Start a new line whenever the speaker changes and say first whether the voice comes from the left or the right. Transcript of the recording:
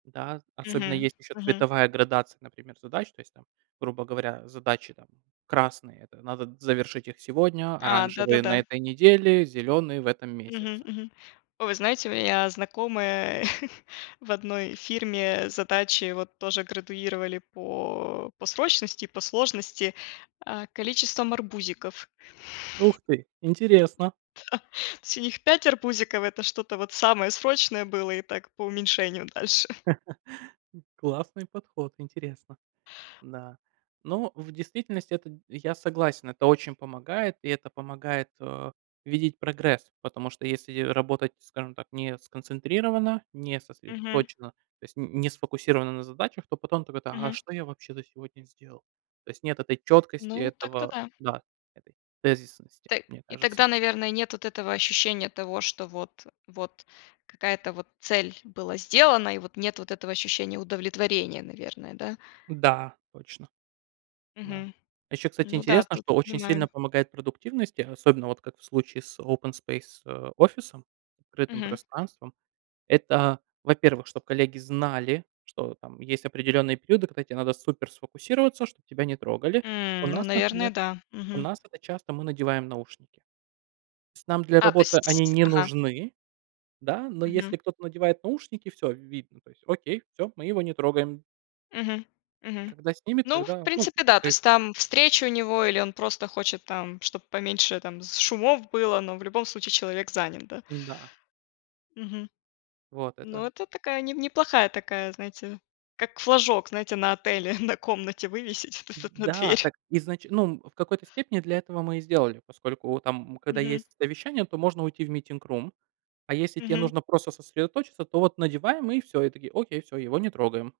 right: Да, особенно
left: Мгм,
right: есть ещё
left: мгм.
right: цветовая градация, например, задач. То есть там, грубо говоря, задачи там красные- это надо завершить их сегодня,
left: А,
right: оранжевые- на
left: да-да-да.
right: этой неделе, зеленые- в этом
left: Мгм,
right: месяце.
left: мгм. О, вы знаете, у меня знакомые в одной фирме задачи вот тоже градуировали по по срочности и по сложности, а, количеством арбузиков.
right: Ух ты,
left: Да.
right: интересно.
left: То есть у них 5 арбузиков- это что-то вот самое срочное было, и так по уменьшению дальше.
right: Классный подход, интересно. Да, но в действительности это, я согласен, это очень помогает, и это помогает, э, видеть прогресс, потому что если работать, скажем так, не сконцентрированно, не
left: Мгм.
right: сосредоточенно, то есть н не сфокусировано на задачах, то потом так это: "А, а
left: Мгм.
right: что я вообще за сегодня сделал?" То есть нет этой чёткости,
left: Ну, так-то
right: этого
left: да.
right: да, этой тезисности,
left: Та
right: мне
left: и
right: кажется.
left: тогда, наверное, нет вот этого ощущения того, что вот вот какая-то вот цель была сделана, и вот нет вот этого ощущения удовлетворения, наверное, да.
right: Да, точно. Да.
left: Мгм.
right: Ещё, кстати,
left: Ну да,
right: интересно,
left: тут
right: что очень сильно
left: понимаю.
right: помогает продуктивности, особенно вот как в случае с open space, э, офисом, открытым
left: Мгм.
right: пространством, это, во-первых, чтоб коллеги знали, что там есть определённые периоды, когда те надо супер сфокусироваться, чтоб тебя не трогали. У
left: Мм, ну,
right: нас, например
left: наверное да,
right: у
left: мгм.
right: нас это часто мы надеваем наушники. Тс нам для
left: А, то
right: работы
left: есть,
right: они
left: тсь
right: не
left: Ага.
right: нужны, да, но
left: Мгм.
right: если кто-то надевает наушники- всё, видно. То есть окей, всё, мы его не трогаем.
left: Мгм, мгм.
right: Когда снимет,
left: Ну, в
right: тогда, ну
left: принципе, да, то есть
right: [unintelligible]
left: там встреча у него, или он просто хочет там, чтоб поменьше там с шумов было, но в любом случае человек занят, да.
right: Н-да.
left: Мгм.
right: Вот, это
left: Но это такая, не неплохая такая, знаете, как флажок, знаете, на отеле, на комнате вывесить то есть вот на
right: Да.
left: дверь.
right: Так изнач ну, в какой-то степени для этого мы и сделали, поскольку там, когда
left: Мгм.
right: есть совещание, то можно уйти в meeting room, а если те
left: Мгм.
right: нужно просто сосредоточиться, то вот надеваем, и всё. И такие: "Окей, всё, его не трогаем".